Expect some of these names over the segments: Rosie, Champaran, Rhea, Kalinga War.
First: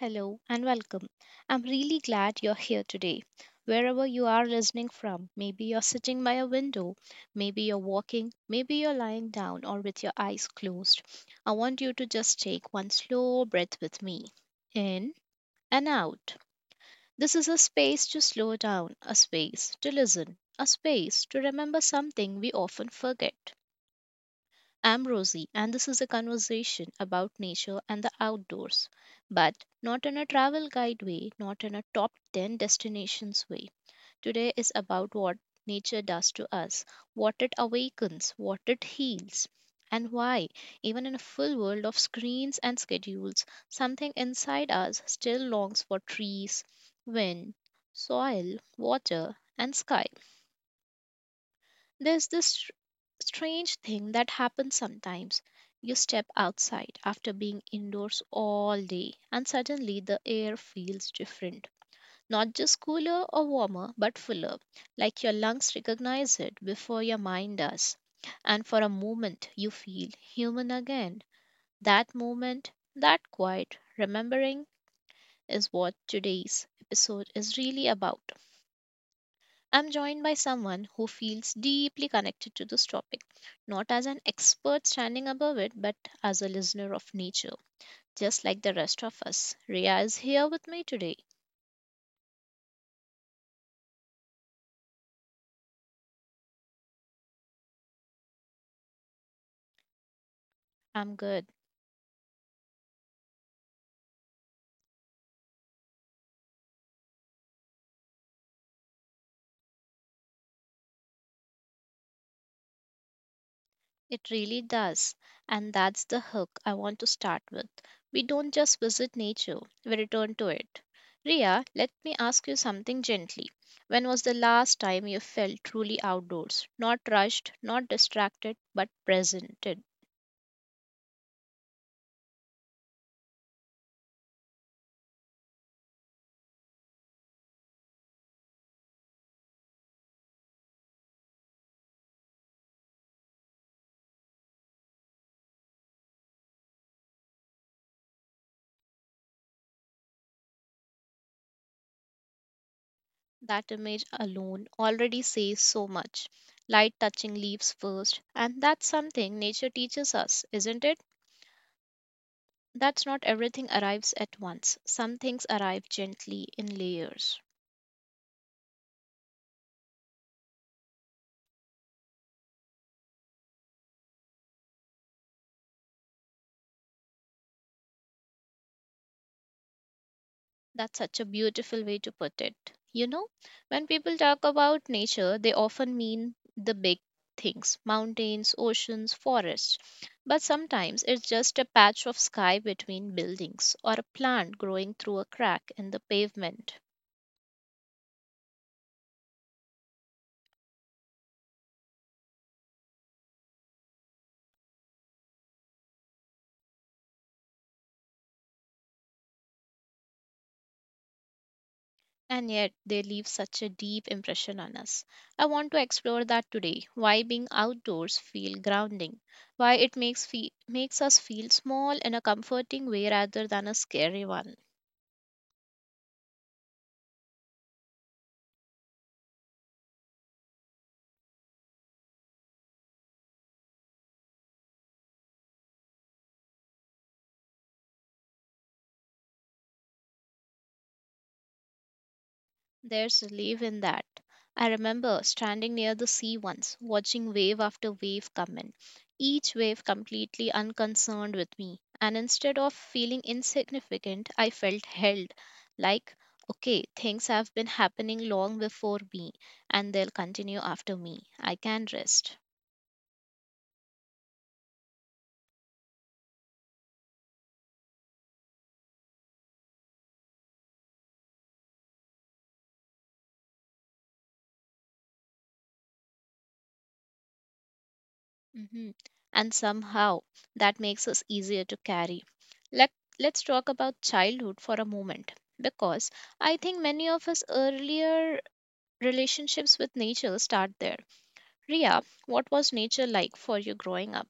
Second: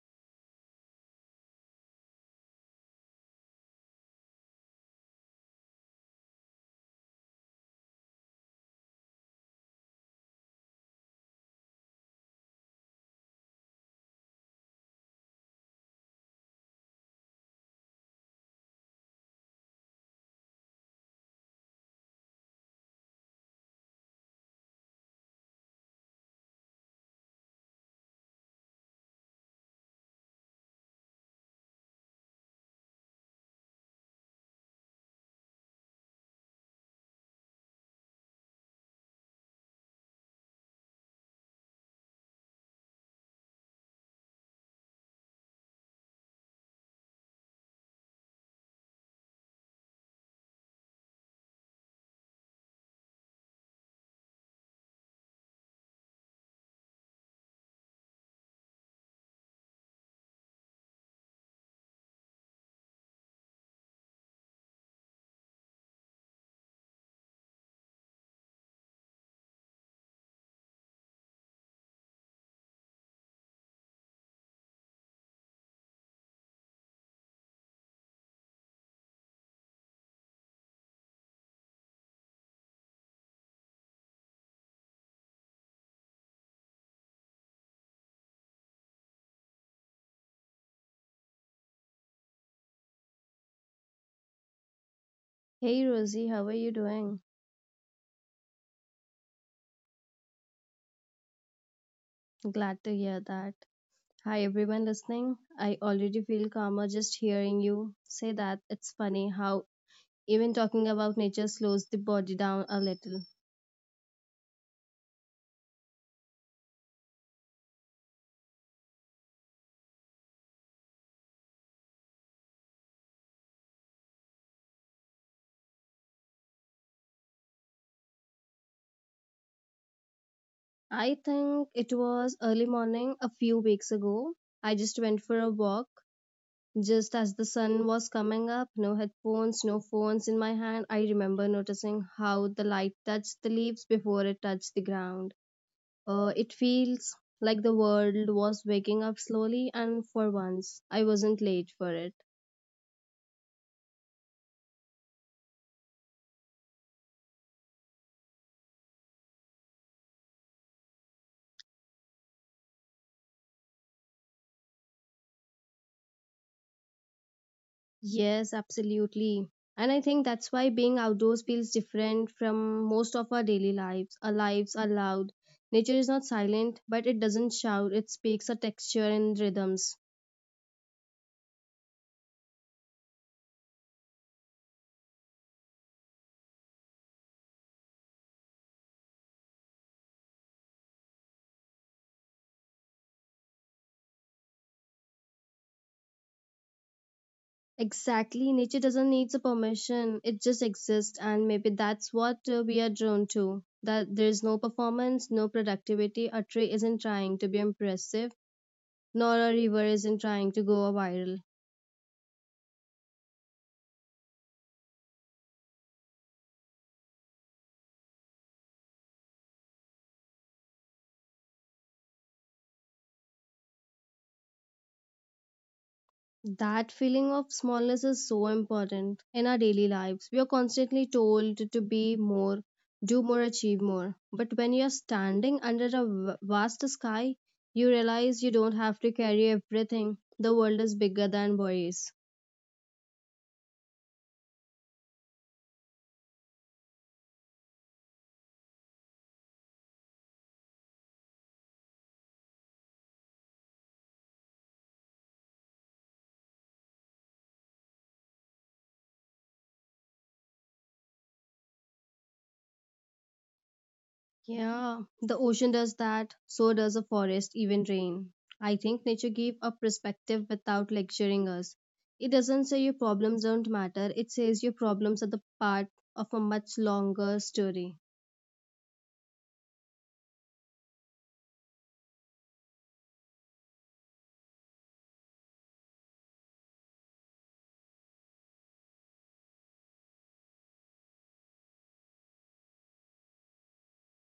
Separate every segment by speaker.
Speaker 1: Hello and welcome. I'm really glad you're here today. Wherever you are listening from, maybe you're sitting by a window, maybe you're walking, maybe you're lying down or with your eyes closed. I want you to just take one slow breath with me in and out. This is a space to slow down, a space to listen, a space to remember something we often forget. I'm Rosie, and this is a conversation about nature and the outdoors, but not in a travel guide way, not in a top 10 destinations way. Today is about what nature does to us, what it awakens, what it heals, and why, even in a full world of screens and schedules, something inside us still longs for trees, wind, soil, water, and sky. There's strange thing that happens sometimes. You step outside after being indoors all day, and suddenly the air feels different. Not just cooler or warmer, but fuller, like your lungs recognize it before your mind does. And for a moment, you feel human again. That moment, that quiet remembering, is what today's episode is really about. I'm joined by someone who feels deeply connected to this topic, not as an expert standing above it, but as a listener of nature, just like the rest of us. Rhea is here with me today.
Speaker 2: Hey Rosie, how are you doing?
Speaker 1: I'm good.
Speaker 2: Glad to hear that. Hi everyone listening. I already feel calmer just hearing you say that. It's funny how even talking about nature slows the body down a little.
Speaker 1: It really does. And that's the hook I want to start with. We don't just visit nature, we return to it. Rhea, let me ask you something gently. When was the last time you felt truly outdoors? Not rushed, not distracted, but presented.
Speaker 2: I think it was early morning a few weeks ago. I just went for a walk just as the sun was coming up, no headphones, no phones in my hand. I remember noticing how the light touched the leaves before it touched the ground. It feels like the world was waking up slowly, and for once, I wasn't late for it.
Speaker 1: That image alone already says so much. Light touching leaves first, and that's something nature teaches us, isn't it? That's not everything arrives at once. Some things arrive gently in layers.
Speaker 2: Yes, absolutely. And I think that's why being outdoors feels different from most of our daily lives. Our lives are loud. Nature is not silent, but it doesn't shout, it speaks a texture and rhythms.
Speaker 1: That's such a beautiful way to put it. You know, when people talk about nature, they often mean the big things mountains, oceans, forests. But sometimes it's just a patch of sky between buildings or a plant growing through a crack in the pavement.
Speaker 2: Exactly, nature doesn't need a permission, it just exists, and maybe that's what we are drawn to. That there's no performance, no productivity, a tree isn't trying to be impressive nor a river isn't trying to go viral.
Speaker 1: And yet they leave such a deep impression on us. I want to explore that today, why being outdoors feel grounding, why it makes makes us feel small in a comforting way rather than a scary one.
Speaker 2: That feeling of smallness is so important in our daily lives. We are constantly told to be more, do more, achieve more. But when you're standing under a vast sky, you realize you don't have to carry everything. The world is bigger than worries.
Speaker 1: There's relief in that. I remember standing near the sea once, watching wave after wave come in, each wave completely unconcerned with me. And instead of feeling insignificant, I felt held, like, okay, things have been happening long before me, and they'll continue after me. I can rest.
Speaker 2: Yeah, the ocean does that, so does a forest, even rain. I think nature gave a perspective without lecturing us. It doesn't say your problems don't matter, it says your problems are the part of a much longer story.
Speaker 1: hmm And somehow, that makes us easier to carry. Let, let's talk about childhood for a moment, because I think many of us earlier relationships with nature start there. Ria, what was nature like for you growing up?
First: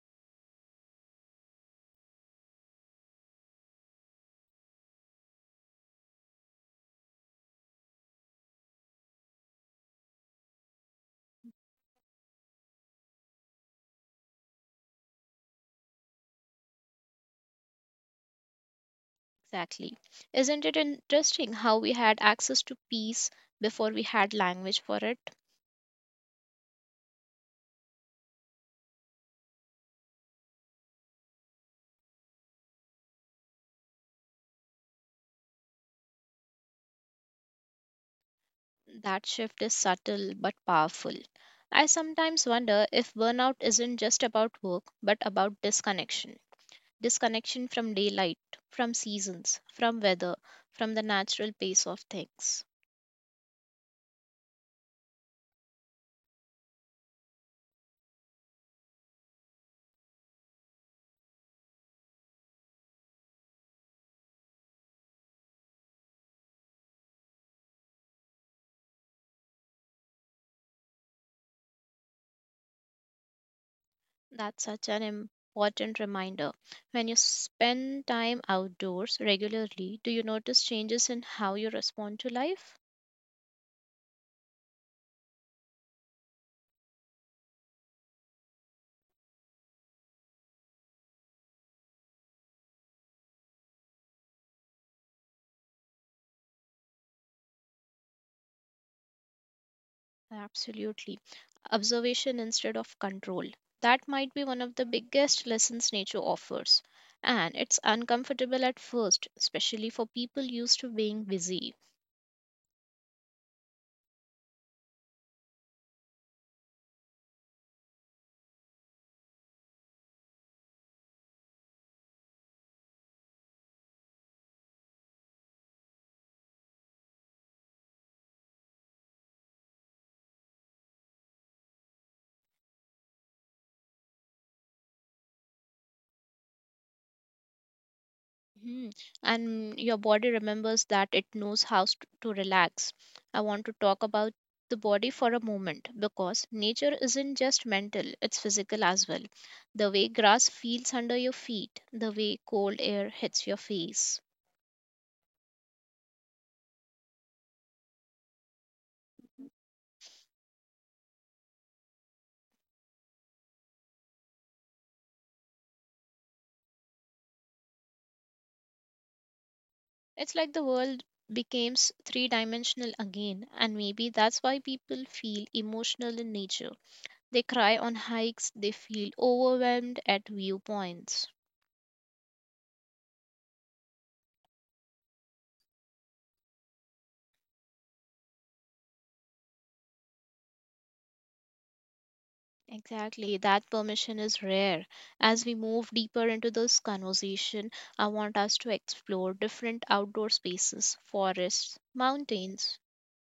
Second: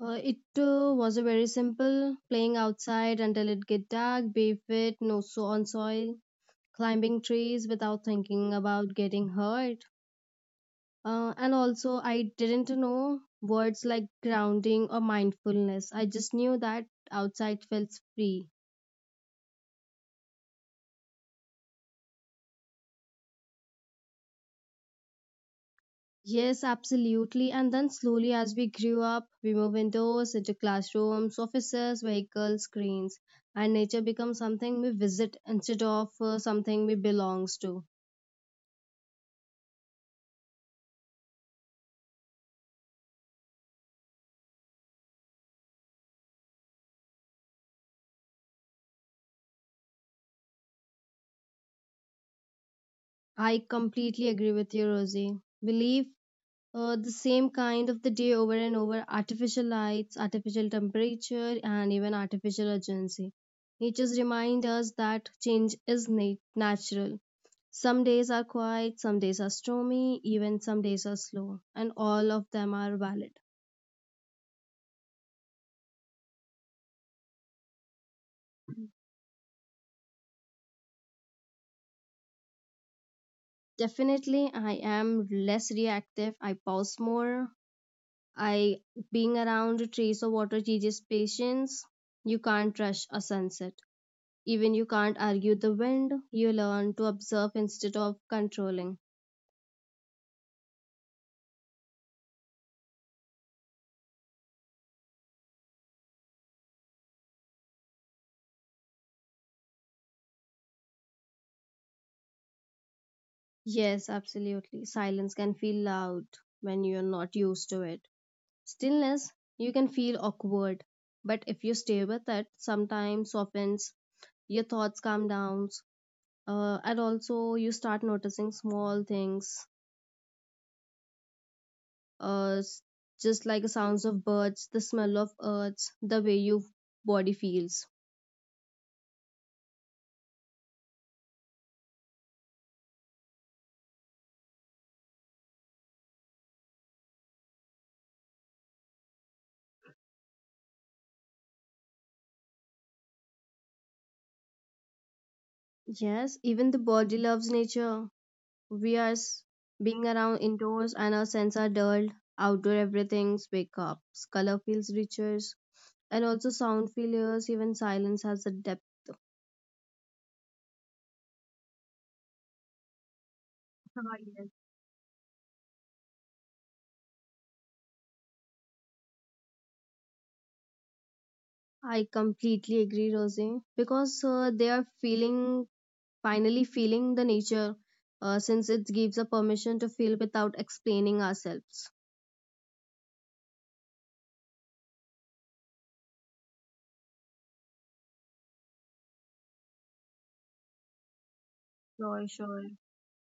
Speaker 2: It was a very simple playing outside until it get dark, barefoot, no so on soil, climbing trees without thinking about getting hurt. And also, I didn't know words like grounding or mindfulness. I just knew that outside felt free.
Speaker 1: Exactly? Isn't it interesting how we had access to peace before we had language for it?
Speaker 2: Yes, absolutely. And then slowly, as we grew up, we move indoors, into classrooms, offices, vehicles, screens, and nature becomes something we visit instead of something we belongs to.
Speaker 1: That shift is subtle but powerful. I sometimes wonder if burnout isn't just about work but about disconnection. Disconnection from daylight, from seasons, from weather, from the natural pace of things.
Speaker 2: I completely agree with you, Rosie. We live the same kind of the day over and over, artificial lights, artificial temperature, and even artificial urgency. Nature's remind us that change is natural. Some days are quiet, some days are stormy, even some days are slow, and all of them are valid.
Speaker 1: That's such an important reminder. When you spend time outdoors regularly, do you notice changes in how you respond to life?
Speaker 2: Definitely, I am less reactive, I pause more. I Being around trees or water teaches patience. You can't rush a sunset. Even you can't argue the wind, you learn to observe instead of controlling.
Speaker 1: Absolutely. Observation instead of control. That might be one of the biggest lessons nature offers. And it's uncomfortable at first, especially for people used to being busy.
Speaker 2: Yes, absolutely. Silence can feel loud when you're not used to it. Stillness, you can feel awkward, but if you stay with it, sometimes softens, your thoughts calm down, and also you start noticing small things, uh, s- just like the sounds of birds, the smell of earth, the way your body feels.
Speaker 1: Mhm. And your body remembers that it knows to relax. I want to talk about the body for a moment because nature isn't just mental, it's physical as well. The way grass feels under your feet, the way cold air hits your face.
Speaker 2: Yes, even the body loves nature. We are being around indoors and our senses are dulled. Outdoor everything's wake up. Color feels richer and also sound feels, even silence has a depth.
Speaker 1: It's like the world becomes three dimensional again, and maybe
Speaker 2: Ah,
Speaker 1: that's
Speaker 2: yes.
Speaker 1: why people feel emotional in nature. They cry on hikes, they feel overwhelmed at viewpoints.
Speaker 2: I completely agree, Rosie, because they are feeling, finally feeling the nature, since it gives a permission to feel without explaining ourselves.
Speaker 1: Exactly, that permission is rare. As we move deeper into this conversation, I want us to explore different outdoor spaces, forests,
Speaker 2: Sure, sure.
Speaker 1: mountains,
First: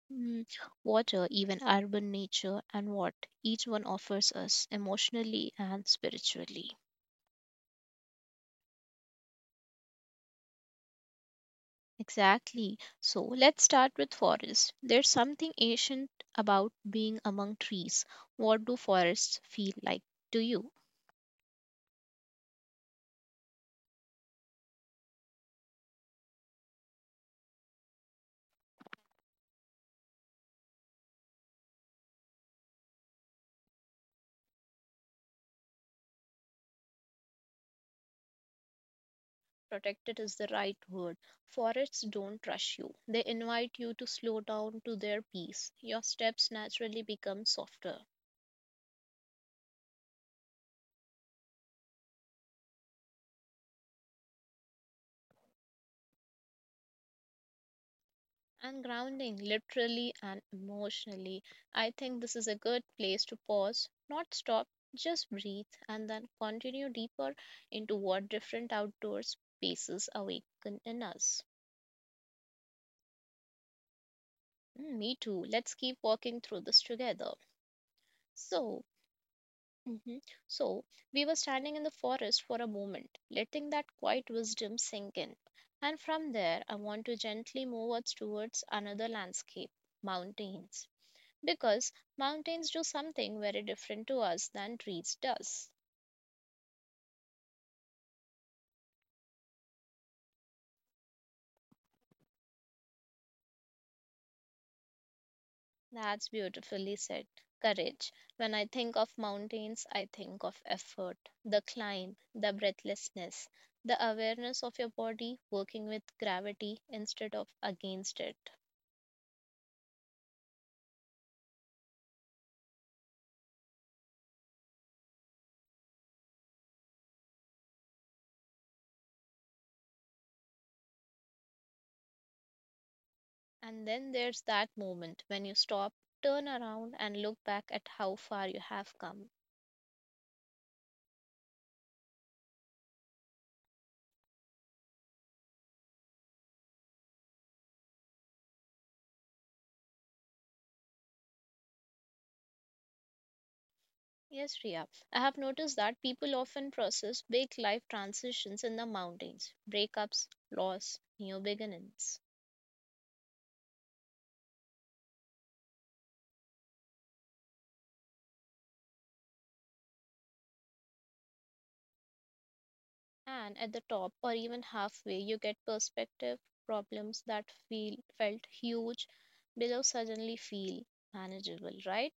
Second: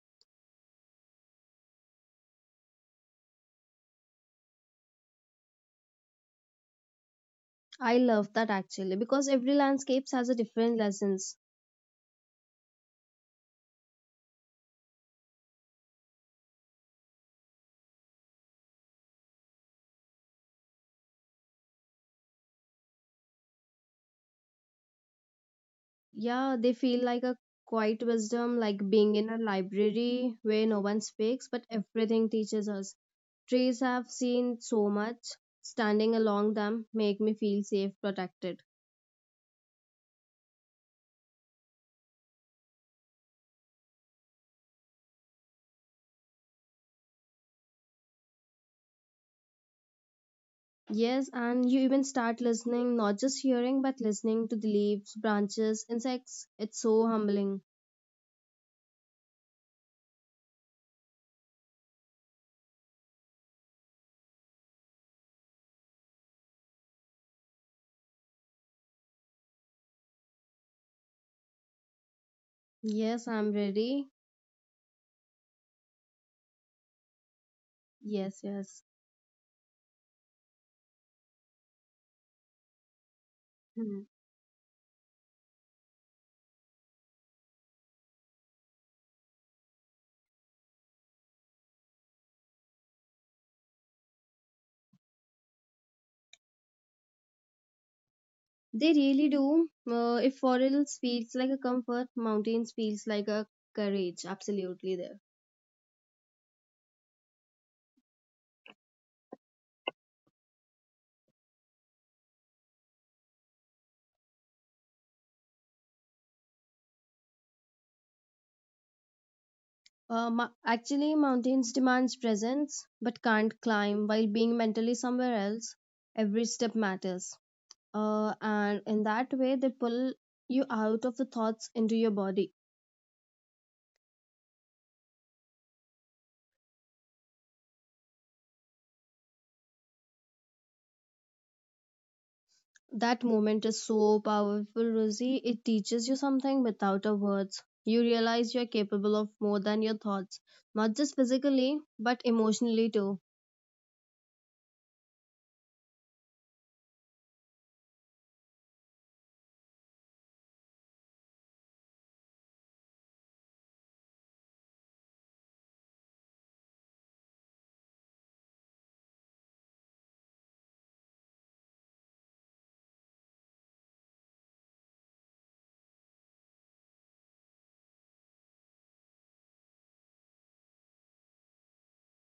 Speaker 1: mm, water, even urban nature, and what each one offers us emotionally and spiritually.
Speaker 2: I love that actually because every landscape has a different lessons.
Speaker 1: Exactly. So let's start with forests. There's something ancient about being among trees. What do forests feel like to you?
Speaker 2: Yeah, they feel like a quiet wisdom, like being in a library where no one speaks, but everything teaches us. Trees have seen so much. Standing along them make me feel safe, protected.
Speaker 1: Protected is the right word. Forests don't rush you, they invite you to slow down to their pace. Your steps naturally become softer.
Speaker 2: Yes, and you even start listening, not just hearing, but listening to the leaves, branches, insects. It's so humbling.
Speaker 1: And grounding, literally and emotionally. I think this is a good place to pause, not stop, just breathe, and then continue deeper into what different outdoor spaces awaken in us.
Speaker 2: Yes, I'm ready.
Speaker 1: Me too. Let's keep walking through this together.
Speaker 2: Yes, yes.
Speaker 1: So, Mhm. So we were standing in the forest for a moment, letting that
Speaker 2: Hmm.
Speaker 1: quiet wisdom sink in. And from there, I want to gently move us towards another landscape mountains. Because mountains do something very different to us than trees does.
Speaker 2: They really do. If forests feels like a comfort, mountains feels like a courage. Absolutely there.
Speaker 1: That's beautifully said. Courage. When I think of mountains, I think of effort, the climb, the breathlessness, the awareness of your body working with gravity instead of against it.
Speaker 2: Actually, mountains demands presence, but can't climb while being mentally somewhere else. Every step matters, and in that way, they pull you out of the thoughts into your body.
Speaker 1: And then there's that moment when you stop, turn around, and look back at how far you have come.
Speaker 2: That moment is so powerful, Rosie. It teaches you something without a words. You realize you're capable of more than your thoughts, not just physically, but emotionally too.
Speaker 1: Yes, Riya, I have noticed that people often process big life transitions in the mountains breakups, loss, new beginnings. And at the top or even halfway, you get perspective, problems that feel felt huge below suddenly feel manageable, right?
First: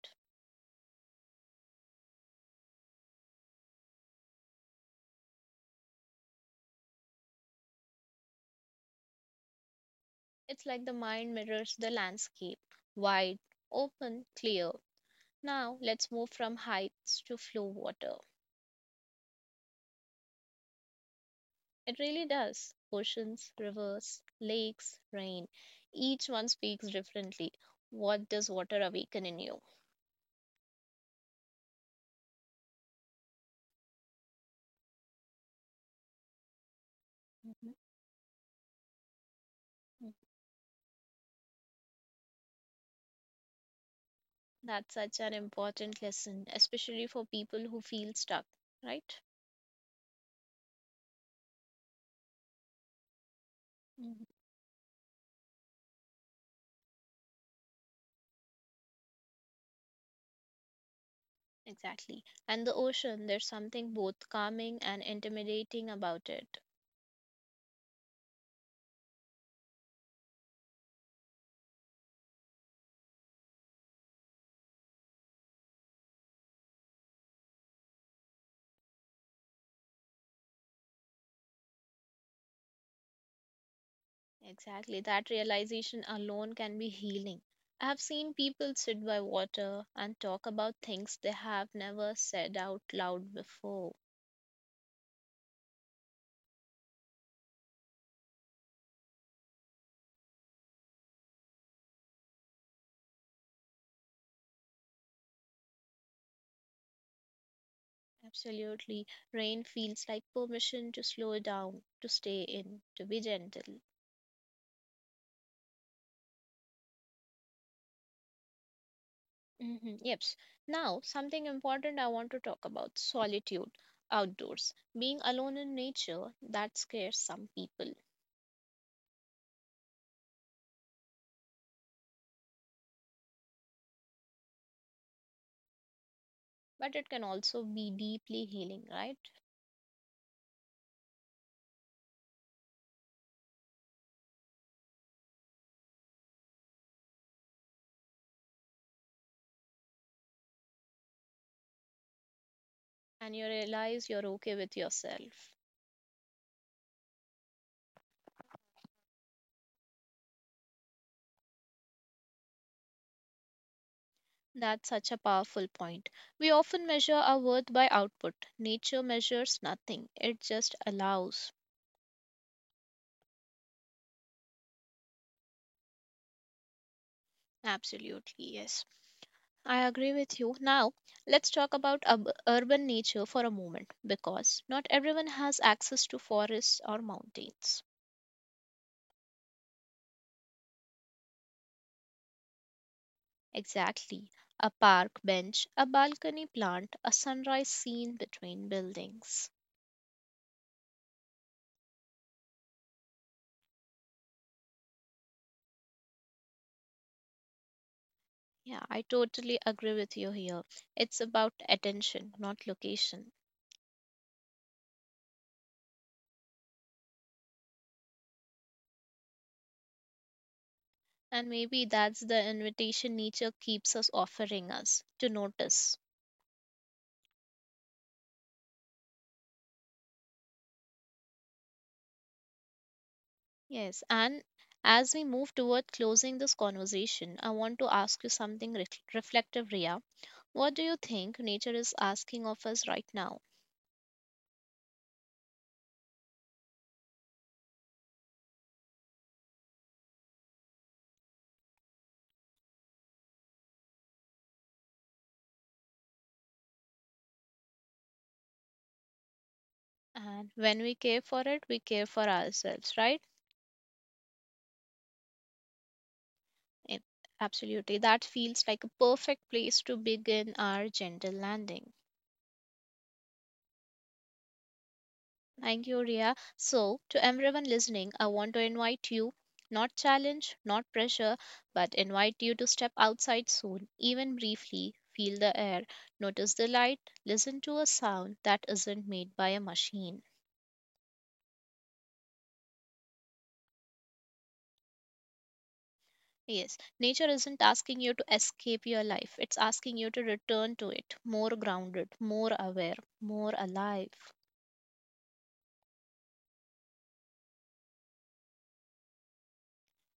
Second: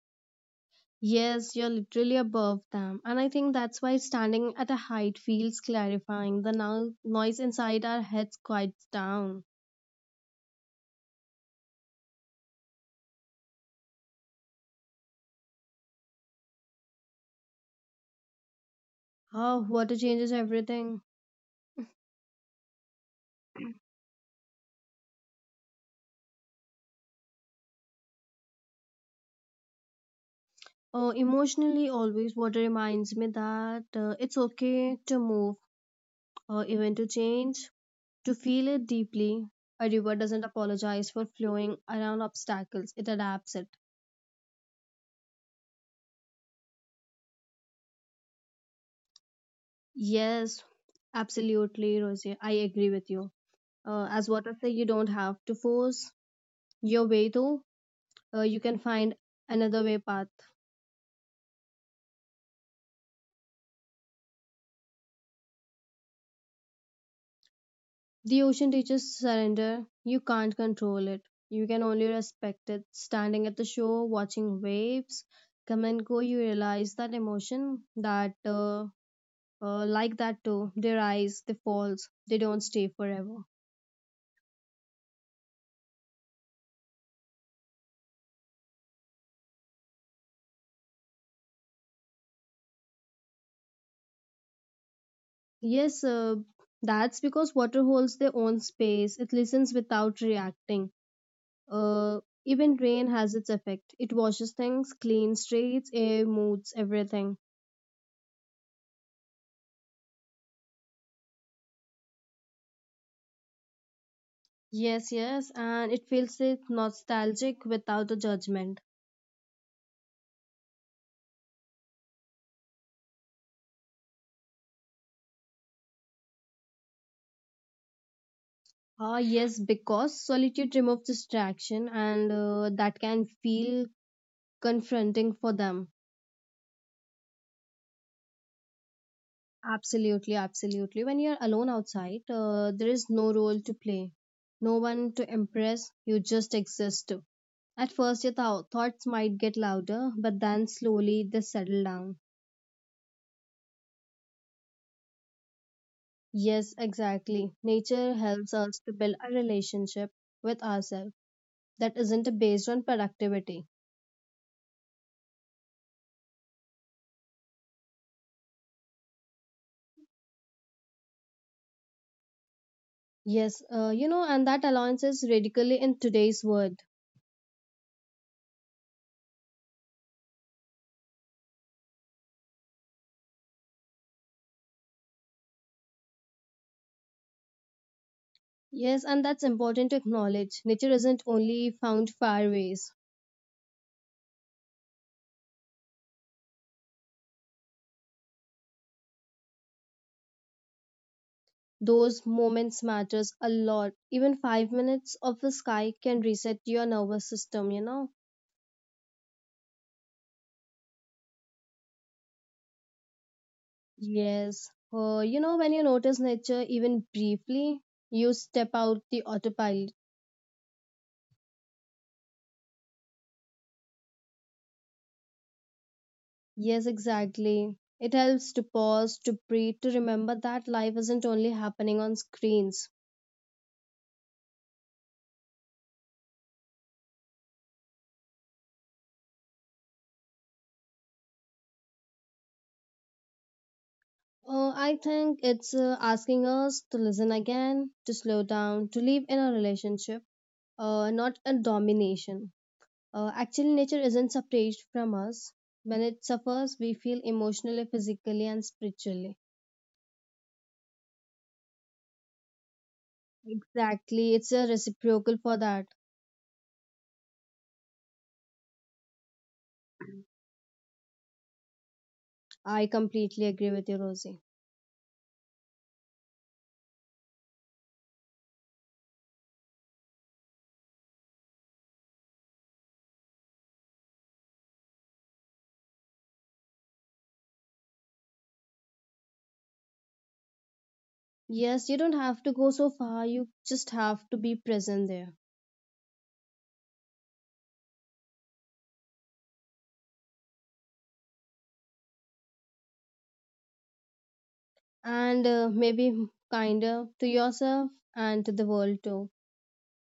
Speaker 2: Yes, you're literally above them. And I think that's why standing at a height feels clarifying. The noise inside our heads quiets down.
Speaker 1: It's like the mind mirrors the landscape wide, open, clear. Now let's move from heights to flow water.
Speaker 2: Oh, water changes everything.
Speaker 1: It really does. Oceans, rivers, lakes, rain. Each one speaks differently. What does water awaken in you?
Speaker 2: Emotionally, always water reminds me that it's okay to move, even to change,
Speaker 1: Mm-hmm.
Speaker 2: to feel it deeply. A river doesn't apologize for flowing around obstacles, it adapts it.
Speaker 1: That's such an important lesson, especially for people who feel stuck, right?
Speaker 2: Yes, absolutely, Rosie. I agree with you. As
Speaker 1: Mm-hmm.
Speaker 2: water say, you don't have to force your way though, you can find another way path.
Speaker 1: Exactly. And the ocean, there's something both calming and intimidating about it.
Speaker 2: The ocean teaches surrender, you can't control it, you can only respect it. Standing at the shore watching waves come and go, you realize that emotion that like that too, they rise, they falls, they don't stay forever.
Speaker 1: Exactly. That realization alone can be healing. I have seen people sit by water and talk about things they have never said out loud before.
Speaker 2: Yes, that's because water holds their own space, it listens without reacting, uh, even rain has its effect, it washes things, cleans streets, air, moods, everything.
Speaker 1: Absolutely. Rain feels like permission to slow down, to stay in, to be gentle.
Speaker 2: Yes, yes, and it feels it nostalgic without the judgment.
Speaker 1: Yep. Now, something important I want to talk about solitude, outdoors. Being alone in nature, that scares some people,
Speaker 2: Ah, yes, because solitude removes distraction, and that can feel confronting for them.
Speaker 1: but it can also be deeply healing, right?
Speaker 2: Absolutely, absolutely. When you're alone outside, there is no role to play, no one to impress. You just exist. At first, your thoughts might get louder, but then slowly they settle down.
Speaker 1: And you realize you're okay with yourself.
Speaker 2: Yes, exactly. Nature helps us to build a relationship with ourselves that isn't based on productivity.
Speaker 1: That's such a powerful point. We often measure our worth by output. Nature measures nothing, it just allows.
Speaker 2: Yes, you know, and that allowance is radically in today's world.
Speaker 1: Absolutely, yes. I agree with you. Now, let's talk about urban nature for a moment because not everyone has access to forests or mountains.
Speaker 2: Yes, and that's important to acknowledge. Nature isn't only found fairways.
Speaker 1: Exactly. A park bench, a balcony plant, a sunrise scene between buildings.
Speaker 2: Those moments matters a lot. Even 5 minutes of the sky can reset your nervous system, you know?
Speaker 1: Yeah, I totally agree with you here. It's about attention, not location.
Speaker 2: Yes. You know, when you notice nature even briefly, you step out the autopilot.
Speaker 1: And maybe that's the invitation nature keeps us offering us to notice.
Speaker 2: Yes, exactly. It helps to pause, to breathe, to remember that life isn't only happening on screens.
Speaker 1: Yes. And as we move toward closing this conversation, I want to ask you something reflective, Ria. What do you think nature is asking of us right now?
Speaker 2: I think it's asking us to listen again, to slow down, to live in a relationship, not a domination. Actually, nature isn't separate from us. When it suffers, we feel emotionally, physically, and spiritually.
Speaker 1: And when we care for it, we care for ourselves, right?
Speaker 2: Exactly, it's a reciprocal for that.
Speaker 1: Ab- Absolutely. That feels like a perfect place to begin our gentle landing.
Speaker 2: I completely agree with you, Rosie.
Speaker 1: Thank you, Ria. So, to everyone listening, I want to invite you not challenge, not pressure, but invite you to step outside soon, even briefly. Feel the air, notice the light, listen to a sound that isn't made by a machine.
Speaker 2: Yes, you don't have to go so far, you just have to be present there.
Speaker 1: Yes, nature isn't asking you to escape your life, it's asking you to return to it more grounded, more aware, more alive.
Speaker 2: And maybe kinder to yourself and to the world too.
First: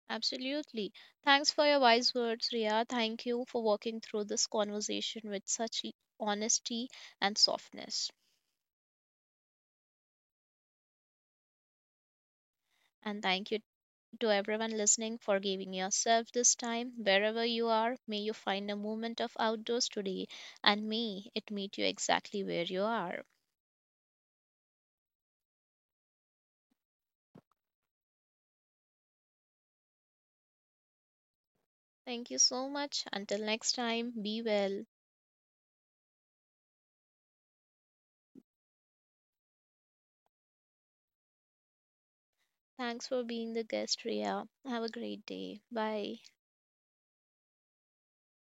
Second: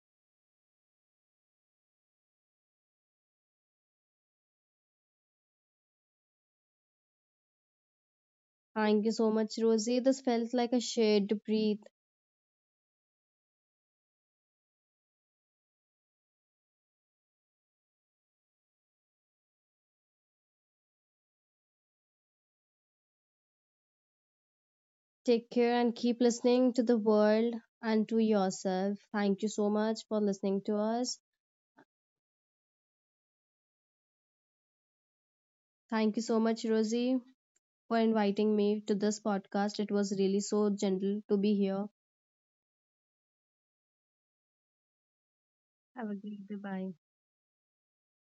Speaker 1: Absolutely. Thanks for your wise words, Ria. Thank you for walking through this conversation with such honesty and softness.
Speaker 2: Thank you so much, Rosie. This felt like a shared breathe.
Speaker 1: And thank you to everyone listening for giving yourself this time. Wherever you are, may you find a moment of outdoors today and may it meet you exactly where you are.
Speaker 2: Take care and keep listening to the world and to yourself. Thank you so much for listening to us.
Speaker 1: Thank you so much. Until next time, be well.
Speaker 2: Thank you so much, Rosie, for inviting me to this podcast. It was really so gentle to be here.
Speaker 1: Thanks for being the guest, Ria. Have a great day.
Speaker 2: Have a
Speaker 1: Bye.
Speaker 2: great day. Bye.